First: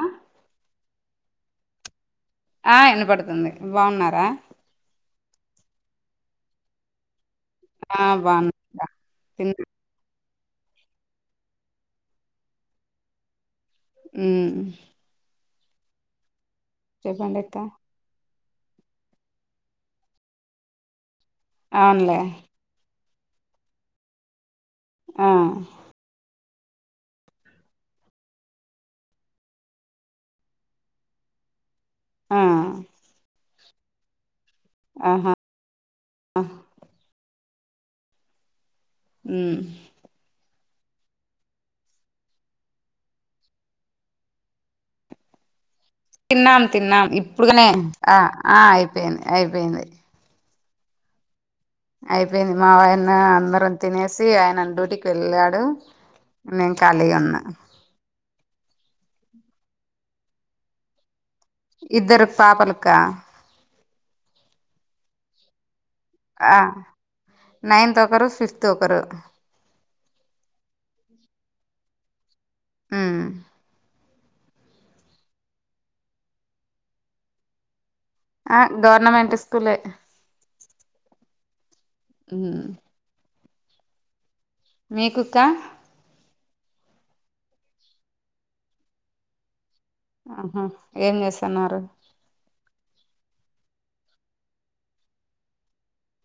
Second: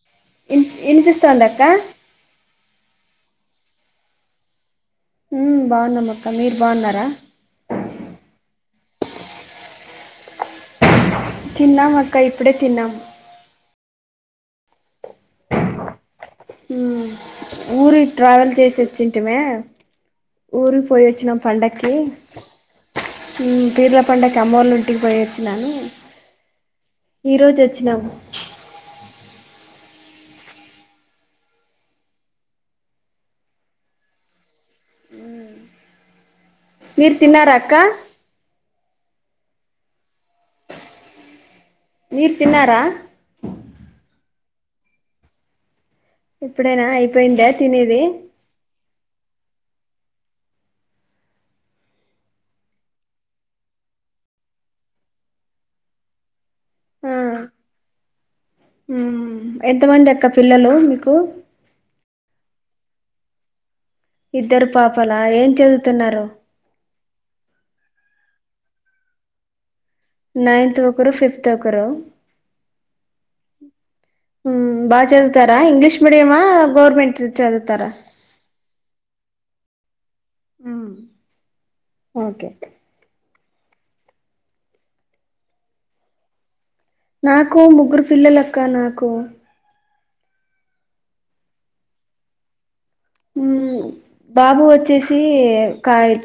ఆ ఇన్ ఇనిపిస్తుందక్క ఆ ఇనపడుతుంది బాగున్నారా ఊ బాగున్నమ్మక్క మీరు బాగున్నారా ఆ బాను తిన్నాం అక్క ఇప్పుడే తిన్నాము ఊ ఊ చెప్పండి అక్క ఊరి ట్రావెల్ చేసి వచ్చింటిమే ఊరికి పోయి వచ్చినాం పండకి అవునులే ఊ పీర్ల పండకి అమ్మోల్ నుంటికి ఆ పోయిచ్చినాను ఈ రోజు వచ్చినాము ఆ ఆహా మీరు తిన్నారా అక్క ఊ మీరు తిన్నారా తిన్నాం ఇప్పుడేనా తిన్నాం అయిపోయిందా ఇప్పుడుకనే తినేది ఆ ఆ అయిపోయింది అయిపోయింది అయిపోయింది మా వాయన అందరం తినేసి ఆయన డ్యూటికి వెళ్ళాడు నేన్ ఖాళీగా ఉన్న ఊ ఎంతమంది అక్క పిల్లలు మీకు ఇద్దరు పాపలక్క ఇద్దరు పాపలా ఏం చదువుతున్నారు ఆ నైన్త్ ఒకరు ఫిఫ్త్ ఒకరు నైన్త్ ఒకరు ఫిఫ్త్ ఒకరు ఉమ్ ఊ బాగా చదువుతారా ఇంగ్లీష్ మీడియమా గవర్నమెంట్ చదువుతారా ఆ గవర్నమెంట్ స్కూలే ఊ ఊ మీకు అక్క. నాకు ముగ్గురు పిల్లలక్క అక్క నాకు. ఆహా ఏం చేస్తున్నారు. హ్మ్. బాబు వచ్చేసి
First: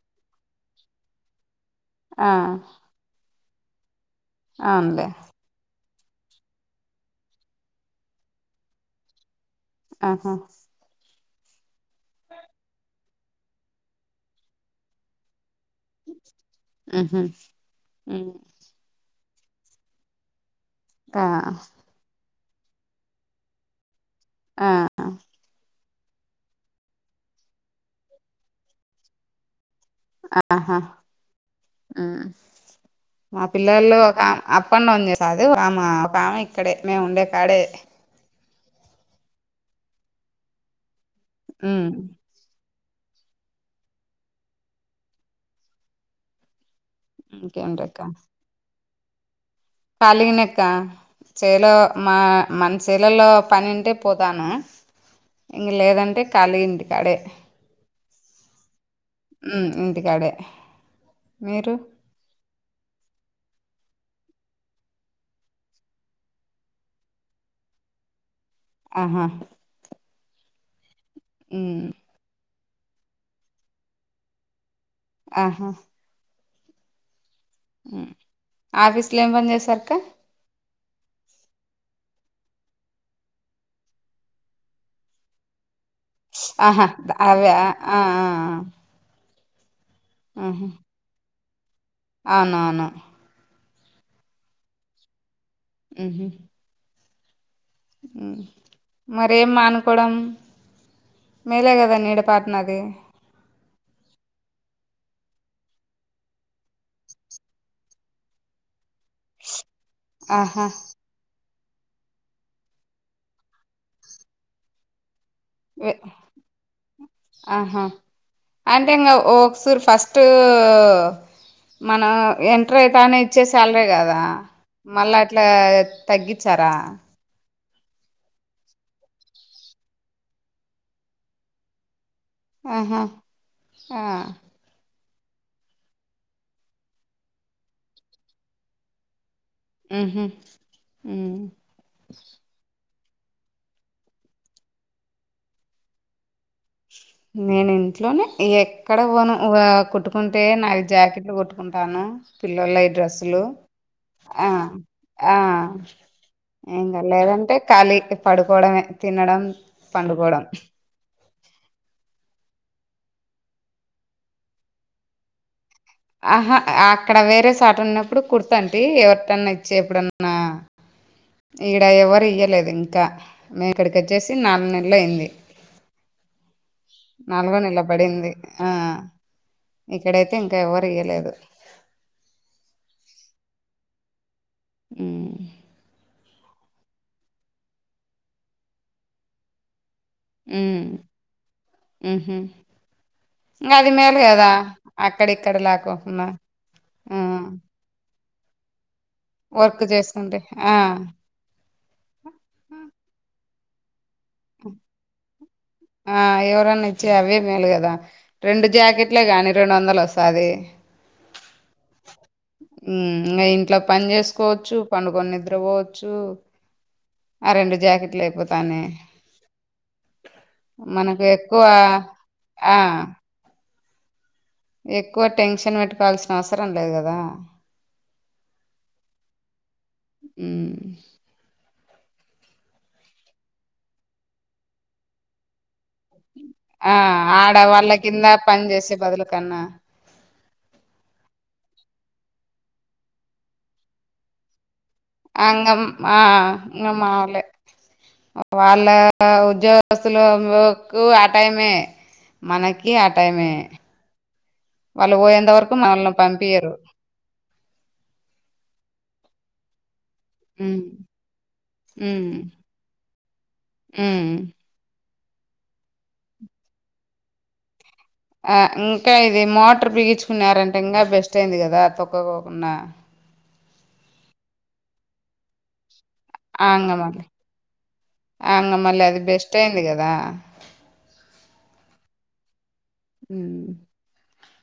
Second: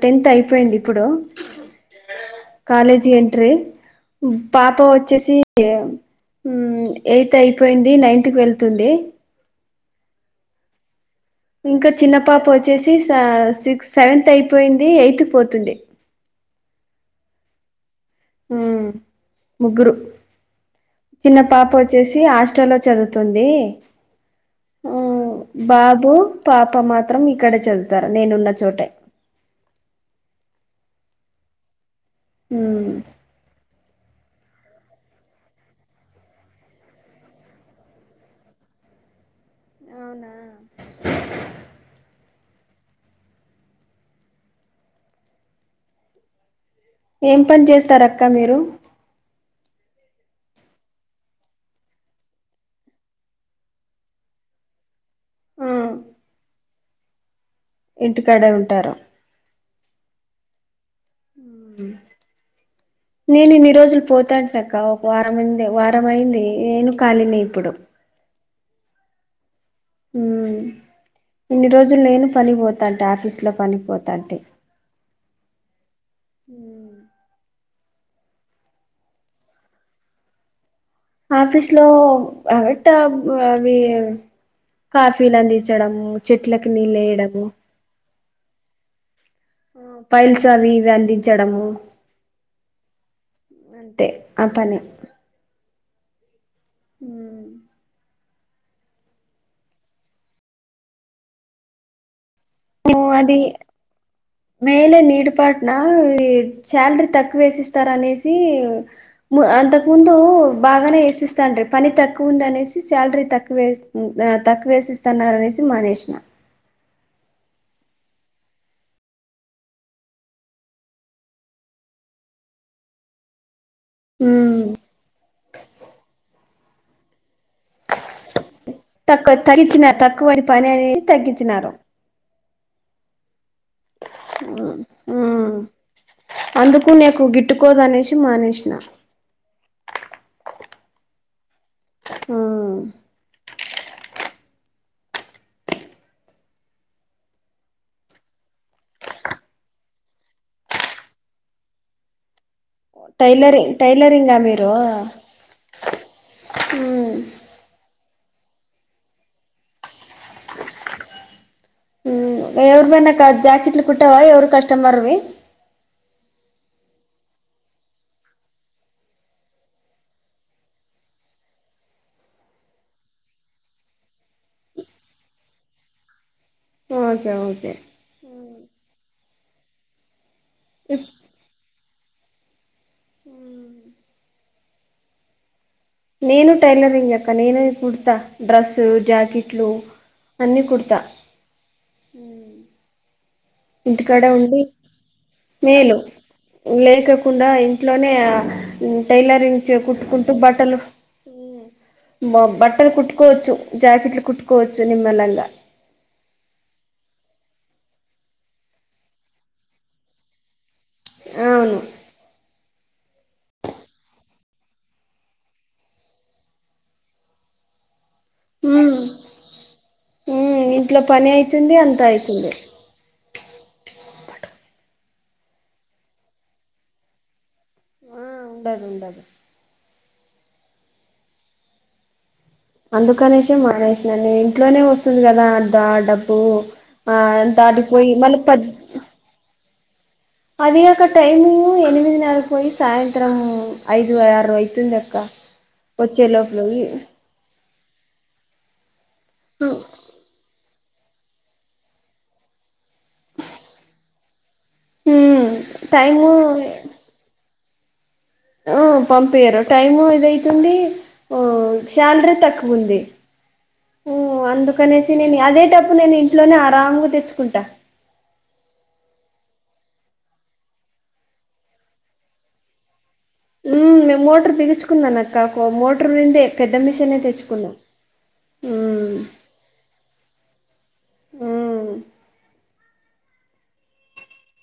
టెన్త్ అయిపోయింది ఇప్పుడు. ఆ. కాలేజీ ఎంట్రీ పాప అవునులే వచ్చేసి. ఎయిత్ అయిపోయింది నైన్త్ కు వెళ్తుంది. ఆహా. ఇంకా చిన్న పాప వచ్చేసి స సిక్స్ సెవెంత అయిపోయింది ఎయిత్ కు పోతుంది. ఉహు హ్మ్. హుమ్ ముగ్గురు. ఆ వచ్చేసి హాస్టల్లో చదువుతుంది. ఆ పాప మాత్రం ఇక్కడే చదువుతారు నేనున్న చోటే. ఆహా ఉమ్. ఉమ్. మా పిల్లలు ఒక ఆ అప్ అండ్ డౌన్ చేస్తదు ఆమ ఒక ఆమె ఇక్కడే మేము ఉండే కాడే. అవునా. ఉమ్. ఏం పని ఇంకేంటక్క చేస్తారు అక్క మీరు. కళీగినెక్క చేలో మా మన చేలలో పనింటే పోతాను. ఇంగ ఆ లేదంటే కలి ఇంటి కాడే. ఇంటికాడే ఉంటార. హ్మ్ ఇంటికాడే. మీరు ఆ నేను ఇన్ని రోజులు పోతాంటక ఒక వారం అయింది వారం అయింది నేను కాలిని ఇప్పుడు. ఆహా. ఇన్ని ఉమ్ రోజులు నేను పని పోతాంటే ఆఫీస్లో పనిపోతాంటే. ఆహా. ఆఫీస్ లో ఏం పని చేసారుక్క. ఆఫీస్ లో అబట్ అవి. కాఫీలు అందించడం. ఆహా అవ ఆ ఆ. పైల్స్ అవి ఇవి అందించడము. అవునావును. అంటే ఆ పని. ఆహ. ఉమ్. మరేం మానుకోవడం మేలే కదా నీడపాటన అది. పో అది. మేలే నీడిపాటున ఈ శాలరీ తక్కువేసిస్తార అనేసి. అంతకు ముందు ఆహా బాగానే వేసిస్త. స్త పని తక్కువ ఉంది అనేసి శాలరీ తక్కువే తక్కువేస్తున్నారునేసి. ఆహా. అంటే ఇంగా ఒకసూరు ఫస్ట్. మనం ఎంటర్ అవుతానే ఇచ్చే శాలరీ కాదు దా మళ్ళా అట్లా తగ్గించారా తక్కువ తగించినారు తక్కువ పని అది తగ్గించినారు ఆహా ఆ అందుకు నీకు గిట్టుకోదు అనేసి మానేసిన మ్ హు నేను ఇంట్లోనే ఎక్కడ పోను కుట్టుకుంటే నాలుగు జాకెట్లు కుట్టుకు ఉంటాను పిల్లలయి డ్రె టైలరి టైలరింగా మీరు ఆ ఏం లేదంటే ఖాళీ పడుకోవడంమే తినడం పండుకోవడం ఎవరివన్న నా క జాకెట్లు కుట్టావా ఎవరు కస్టమర్వి ఆహా అక్కడ వేరే సాట ఉన్నప్పుడు కుర్తంటీ ఎవరిటన్నా ఇచ్చే ఎప్పుడన్నా ఈక్కడ ఎవరు ఇయలేదు ఇంకా మేము ఇక్కడికి వచ్చేసి నాలుగు నెలలుయింది ఓకే నల్గో ఓకే నెల పడింది ఆ ఇక్కడైతే ఇంకా ఎవరు ఇయలేదు ఆ నేను టైలరింగ్ అక్క నేను కుడతా డ్రెస్ జాకెట్లు ఉ అన్ని కుడతా ఉహు అది మేలు ఇంటికాడ కదా ఉండి అక్కడిక్కడ మేలు లాకోకున్న ఆ లేకకుండా ఇంట్లోనే అ ఉ టైలరింగ్ వర్క్ కుట్టుకుంటూ చేసుకుంటే బట్టలు ఆ బ ఆ బట్టలు కుట్టుకోవచ్చు జాకెట్లు కుట్టుకోవచ్చు నిమ్మలంగా ఆ ఎవరనా ఇచ్చి అవే మేలు కదా రెండు జాకెట్లే గాని రెండు వందలు వస్తాది అవును ఇకా ఇంట్లో పని చేసుకోవచ్చు పండుకోని నిద్ర పోవచ్చు ఆ రెండు జాకెట్లు అయిపోతానే ఇంట్లో మనకు పని ఎక్కువ అయితుంది అంతా అయితుంది ఆ ఎక్కువ టెన్షన్ పెట్టుకోల్సిన అవసరం లేదు కదా ఆ ఉండదు ఉండదు ఉ అందుకనేసే మానేసినండి ఇంట్లోనే వస్తుంది కదా దా డబ్బు ఆ దాటిపోయి మళ్లి పద్ కన్న అది గాక టైము ఎనిమిది నరకి పోయి సాయంత్రం ఐదు ఆరు అయితుంది అంగ ఆ వచ్చే లోపల మావొళ్ళే వాళ్ళ ఉద్యోగ స్తులకు ఆ టైమే మనకి ఆ టైమే వాళ్ళు ఉమ్ పోయేంత వరకు మనల్ని టైము పంపియరు ఆ పంపయరు టైము ఇదై తుంది ఉమ్ ఉమ్ శాలరీ తక్కువ ఉంది ఉమ్ అందుకు అనేసి నేను అదే డబ్బు నేను ఇంట్లోనే ఆరామ్గా తెచ్చుకుంటా ఆ ఇంకా ఇది మోటర్ పిగించుకున్నారంటే ఇంకా బెస్ట్ అయింది కదా తొక్కకోకుండా మేము మోటర్ బిగుచ్చుకున్నాను అక్క కాకో మోటర్ నిందే ఆ పెద్ద ఇంగ మిషనే మళ్ళీ తెచ్చుకున్నాం ఉ ట్ అయింది కదా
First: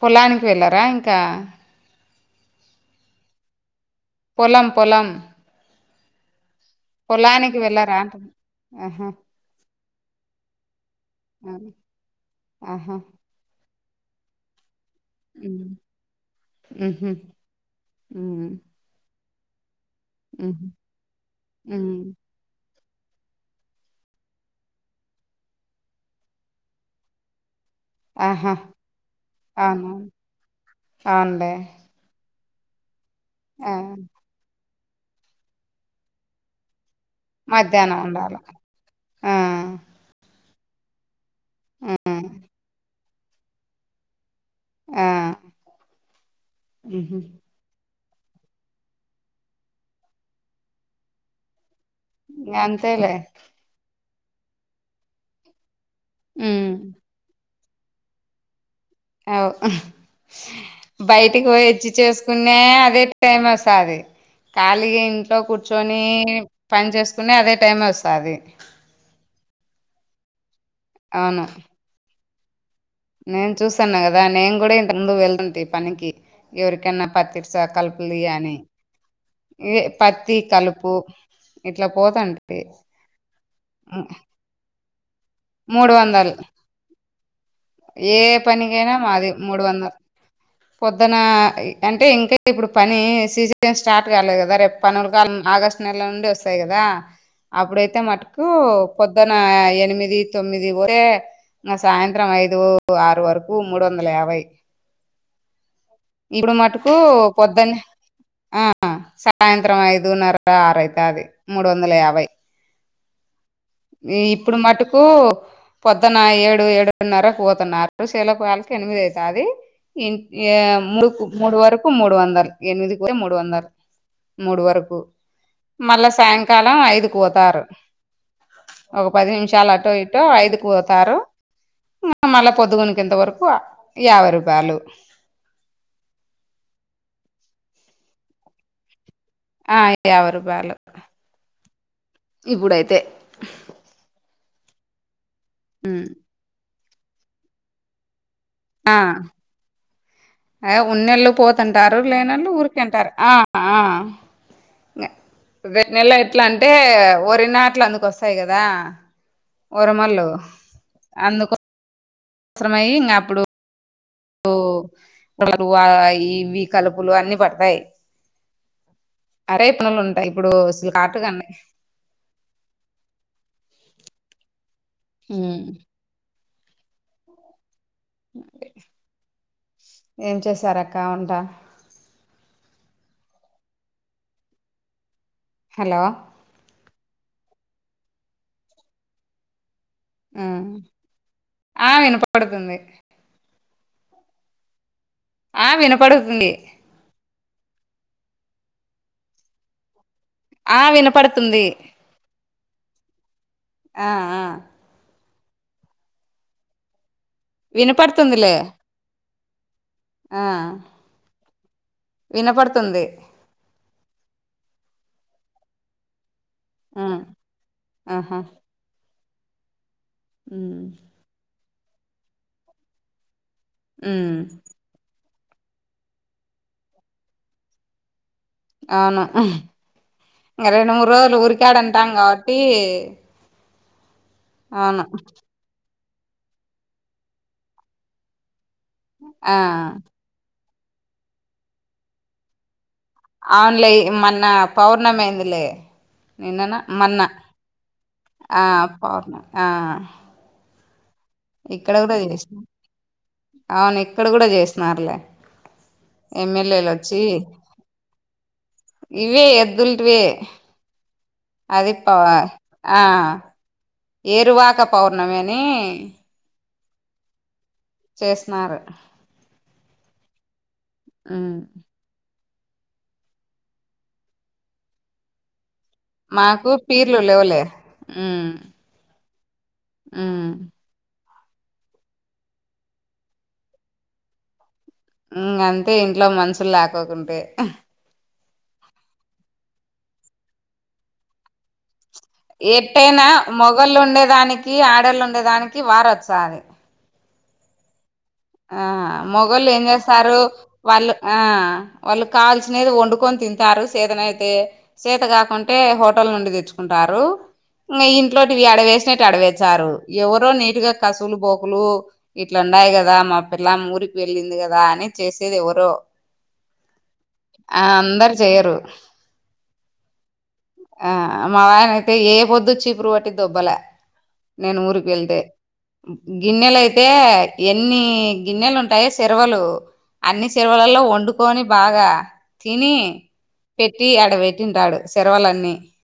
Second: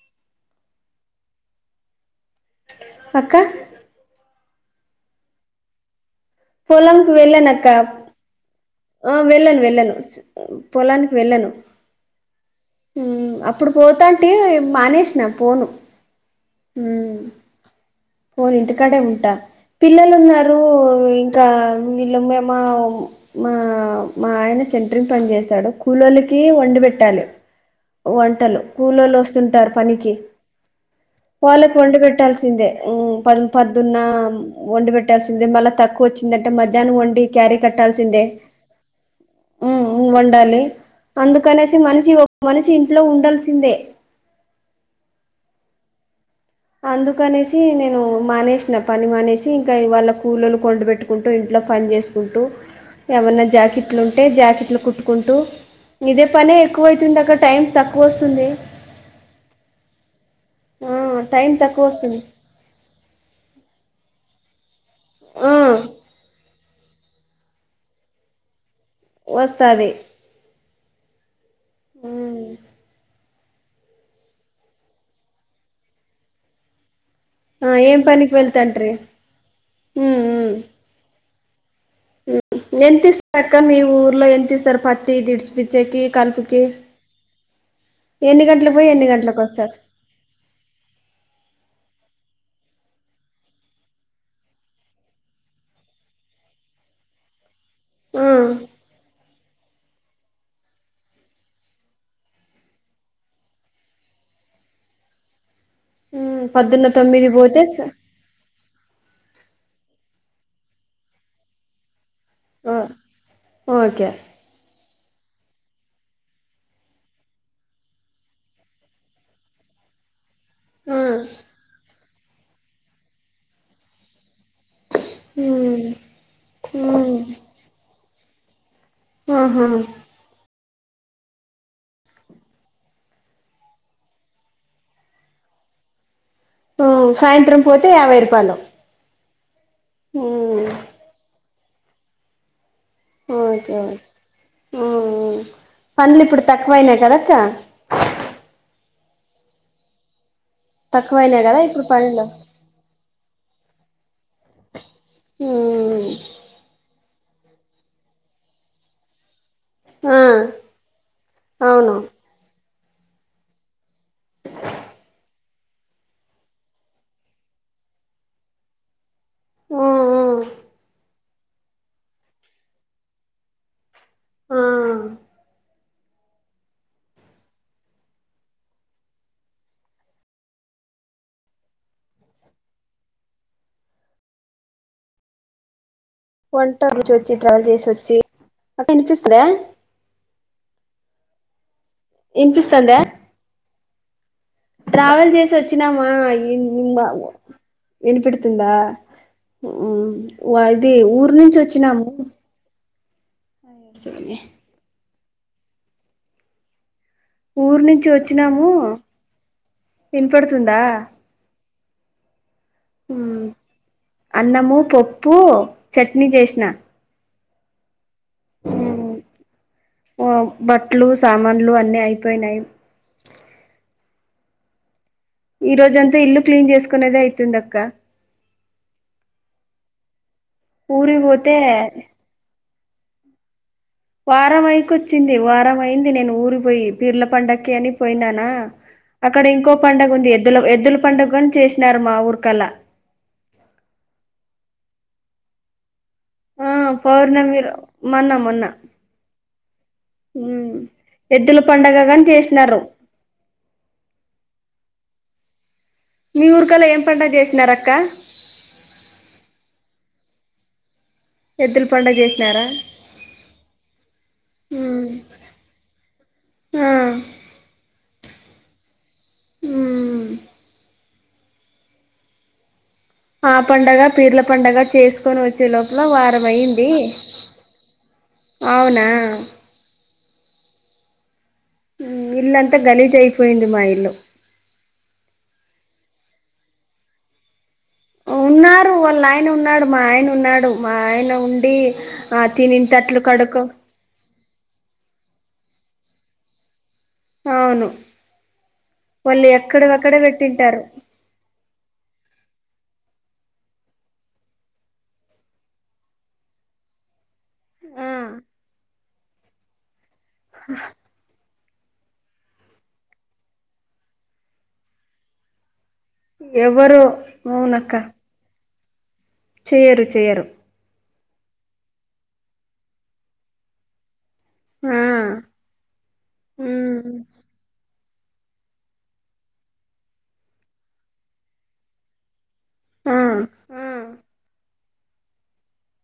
పొలానికి వెళ్ళారా ఇంకా అక్క పొలం పొలం పొలంకి పొలానికి వెళ్లానక్క వెళ్ళారా అంటున్న ఆహా ఆ వెళ్ళను వెళ్ళను పొలానికి వెళ్ళను ఆ, ఆహా ఉ అప్ అప్పుడు పోతాంటే మానేస్ నా ఉమ్ పోను ఉ ఉహు ఉమ్ పోను ఇంటికాడే ఉంటా పిల్లలు ఉన్నారు ఉహు ఇంకా ఉమ్ వీళ్ళు మేమ మా మా ఆయన సెంటరింగ్ పని చేస్తాడు కూలొల్లకి వండి పెట్టాలి ఆహా వంటలు కూలోలు వస్తుంటారు అవును పనికి అవునులే వాళ్ళకి వండ పెట్టాల్సి తిందే ప ఆ పద్దున్న వండి పెట్టాల్సిందే మళ్ళా తక్కువ వచ్చిందంటే మధ్యాహ్నం వండి. క్యారీ మధ్యాహ్నం కట్టాల్సిందే ఉండాల ఆ ఉ ఉ వండాలి అందుకనేసి మనిషి ఒక మనిషి ఇంట్లో ఉండాల్సిందే. ఆ ఉహు అందుకనేస్ తి నేను మానేసిన పని మానేసి ఇంకా వాళ్ళ కుల్లోళ్ళకి వండి పెట్టుకుంటూ ఇంట్లో పని చేస్ కుంటూ అంతేలే ఏవన్నా జాకెట్లు ఉంటే జాకెట్లు కుట్టుకుంటూ ఇదే పనే ఉమ్ ఎక్కువ అయితుంది అక్క టైం తక్కువ వస్తుంది. అవు ఆ బయటికి టైం తక్కువ పోయొచ్చి వస్తుంది చేసుకు న్న అదే టైమ్ వస్తాది కాళీగా ఇంట్లో ఆ కూర్చొని పని చేస్ కున్న అదే టైమే వస్తది వస్తాది అవును ఉ నేను చూసాను కదా నేను కూడా ఇంతకు ముందు వెళ్ళుంటి పనికి ఎవరికన్నా పత్తి స ఆ ఏం కలుపులు ది పనికి కాని వెళ్తాంట్రీ ఏ పత్తి కలుపు ఇట్లా పోతంటి ఎంతీస్తారు అక్క మీ ఊర్లో ఎంత ఇస్తారు పత్తి ఇది ఇస్. మూడు పిచ్చేకి వందలు కలుపుకి ఏ ఎన్ని గంటలు పోయి పనికైనా ఎన్ని మాది గంటలకు మూడు వస్తారు. వందలు పొద్దున అంటే ఇంకా ఇప్పుడు పని సీజన్ స్టార్ట్ కాలేదు కదా రేపు పనులు కాలం ఆగస్టు నెల నుండి వస్తాయి కదా. అప్పుడైతే ఆ మటుకు పొద్దున ఎనిమిది తొమ్మిది పోతే ఇంకా సాయంత్రం ఐదు ఆరు వరకు మూడు వందల యాభై అ ఇప్పుడు మటుకు పొద్దనే ఆ సాయంత్రం ఐదున్నరకి ఆరైతది మూడు వందల యాభై ఆ ఓకే ఇప్పుడు మటు కు పొద్దన ఏడు ఏడున్నరకు పోతన్నారు చేల్లకు పోయాళ్ళకి ఎనిమిది అయితాది. ఇంకే ఆ మూడుకు మూడు వరకు మూడు వందలు ఎనిమిది కూడా మూడు వందలు మూడు వరకు మ్మ్ మళ్ళా సాయంకాల ఐదుకి మ్మ్ పోతారు ఒక పది ఆహా నిమిషాలు అట్ ఇంకా ఐదుకి పోతారు మళ్ళా పొద్దుగునుకింత వరకు యాభై రూపాయలు. ఉ సాయంత్రం పోతే యాభై రూపాయలు. ఆ యాభై మ్మ్ రూపాయలు ఇప్పుడైతే ఓకే ఓకే ఉ పనులు ఇప్పుడు తక్కువైనాయి కదక్క. ఆ ఆ ఉన్నోల్లు తక్కువయినాయి కదా ఇప్పుడు పోతంటారు పనులు లేనోల్లు ఊరికే ఉంటారు ఆ అ మ్మ్ వెన్నెల ఎట్లంటే వరి నాట్లు అందుకొస్ వస్తాయి కదా ఆ గొరమల్లు అందుకు అవును అవసరమై ఇంకా అప్పుడు ఓ కలర్ అయి ఇవి కలుపులు అన్ని పడతాయి అరే మ్మ్ పనులుంటయ్ మ్మ్ ఇప్పుడు అసల్ [unintelligible] ఆ హుమ్ ఏం చేశారక్క వంటా హలో వంట రుచొచ్చి ట్రావెల్ చేసి వచ్చి అక్కా ఇనిపిస్తుందా ఆ ఆ వినపడుతుంది ఇనిపిస్తుందా ట్రావెల్ చేసి ఆ వచ్చినామా వినపడుతుంది బా ఇనపడుతుంద హుమ్ ఆ వాయితి ఊరు నుంచి వినపడుతుంది వచ్చిన్నం ఆ ఆ ఊరు నుంచి వినపడుతుందిలే వచ్చినాము ఆ వినపడుతుందా ఇనపడుతుంది అన్నము పప్పు చట్నీ చేసిన ఆ ఆహా ఆ ఉమ్ బట్లు సామాన్లు అన్ని అయిపోయినాయి హుమ్ ఈ రోజంతా అంతా ఇల్లు క్లీన్ చేసుకునేదే అయితుంది అక్క అవును ఇంక రెండు మూడు ఊరికి రోజులు పోతే ఊరికాడ ఉంటాం కాబట్టి వారం అయికి అవును వచ్చింది వారం అయింది నేను ఊరి పోయి పీర్ల పండకి అని పోయినానా అక్కడ ఆ ఇంకో పండుగ ఉంది ఎద్దుల ఎద్దుల పండగాని చేసినారు మా ఊరికల్ల అవున్లే ఈ మన్న పౌర్ణమైందిలే ఆ నిన్నన్న మన్న పౌర్ణమి రో మొన్న ఆ పౌర్ణమి ఆ హుమ్ ఇక్కడ కూడా చేస అవును ఇక్కడ కూడా చేస్తున్నారులే మీ ఊరికలా ఎమ్మెల్యేలు ఏం వచ్చి పండగ చేసినారక్క ఇవే ఎద్దుల్టివే ఎద్దుల అది పండగ పవా చేసినారా ఆ ఏరువాక ఉమ్, పౌర్ణమి అని ఆ చేస్తున్నారు హుమ్ హుమ్ ఆ పండగ పీర్ల పండగ చేసుకొని వచ్ వచ్చే లోపల వారం మాకు అయింది పీర్లు లేవులే అవునా హుమ్ ఇల్లంతా గలీజ్ అయిపోయింది మా ఇల్లు హుమ్ అంతే ఇంట్లో మనుషులు లాకోకుంటే ఉన్నారు వాళ్ళ నాయన ఉన్నాడు మా ఆయన ఉన్నాడు మా ఆయన ఉండి ఆ తినిన తట్లు ఎట్టైనా కడుకో మొగోళ్ళు ఉండేదానికి ఆడోళ్ళు ఉండేదానికి వార్ వచ్చాది అవును ఆ వాళ్ళు మొగోళ్ళు ఏం ఎక్కడివక్కడే చేస్తారు పెట్టింటారు వాళ్ళు ఆ వాళ్ళు కాల్సినది వండుకొని తింటారు సెదన అయితే చేత కాకుంటే హోటల్ నుండి తెచ్చుకుంటారు ఇం ఆ ఇంట్లోటి అడవేసినట్టు అడవేేశారు ఎవరో నీట్ గా కసులు బోకులు ఇట్లాన్నాయి గదా కదా మా పిల్ల ఊరికి వెళ్ళింది గదా అని చేసేది ఎవరో ఎవరు ఆ అందరు చెయ్యరు చేయ్యరు చేయ్యరు ఆ మా ఆయన అయితే ఏ పొద్దు చీపురు పట్టి దొబ్బలే నేను ఆ ఊరికి ఎళ్తే గిన్నెలయితే ఉమ్ కొన్ని గిన్నెలు ఉంటాయా సర్వలు అన్ని సర్వలలో వండుకొని బాగా తిని ఆ పెట్టి ఆ అడ పెట్టింటాడు సర్వలన్నీ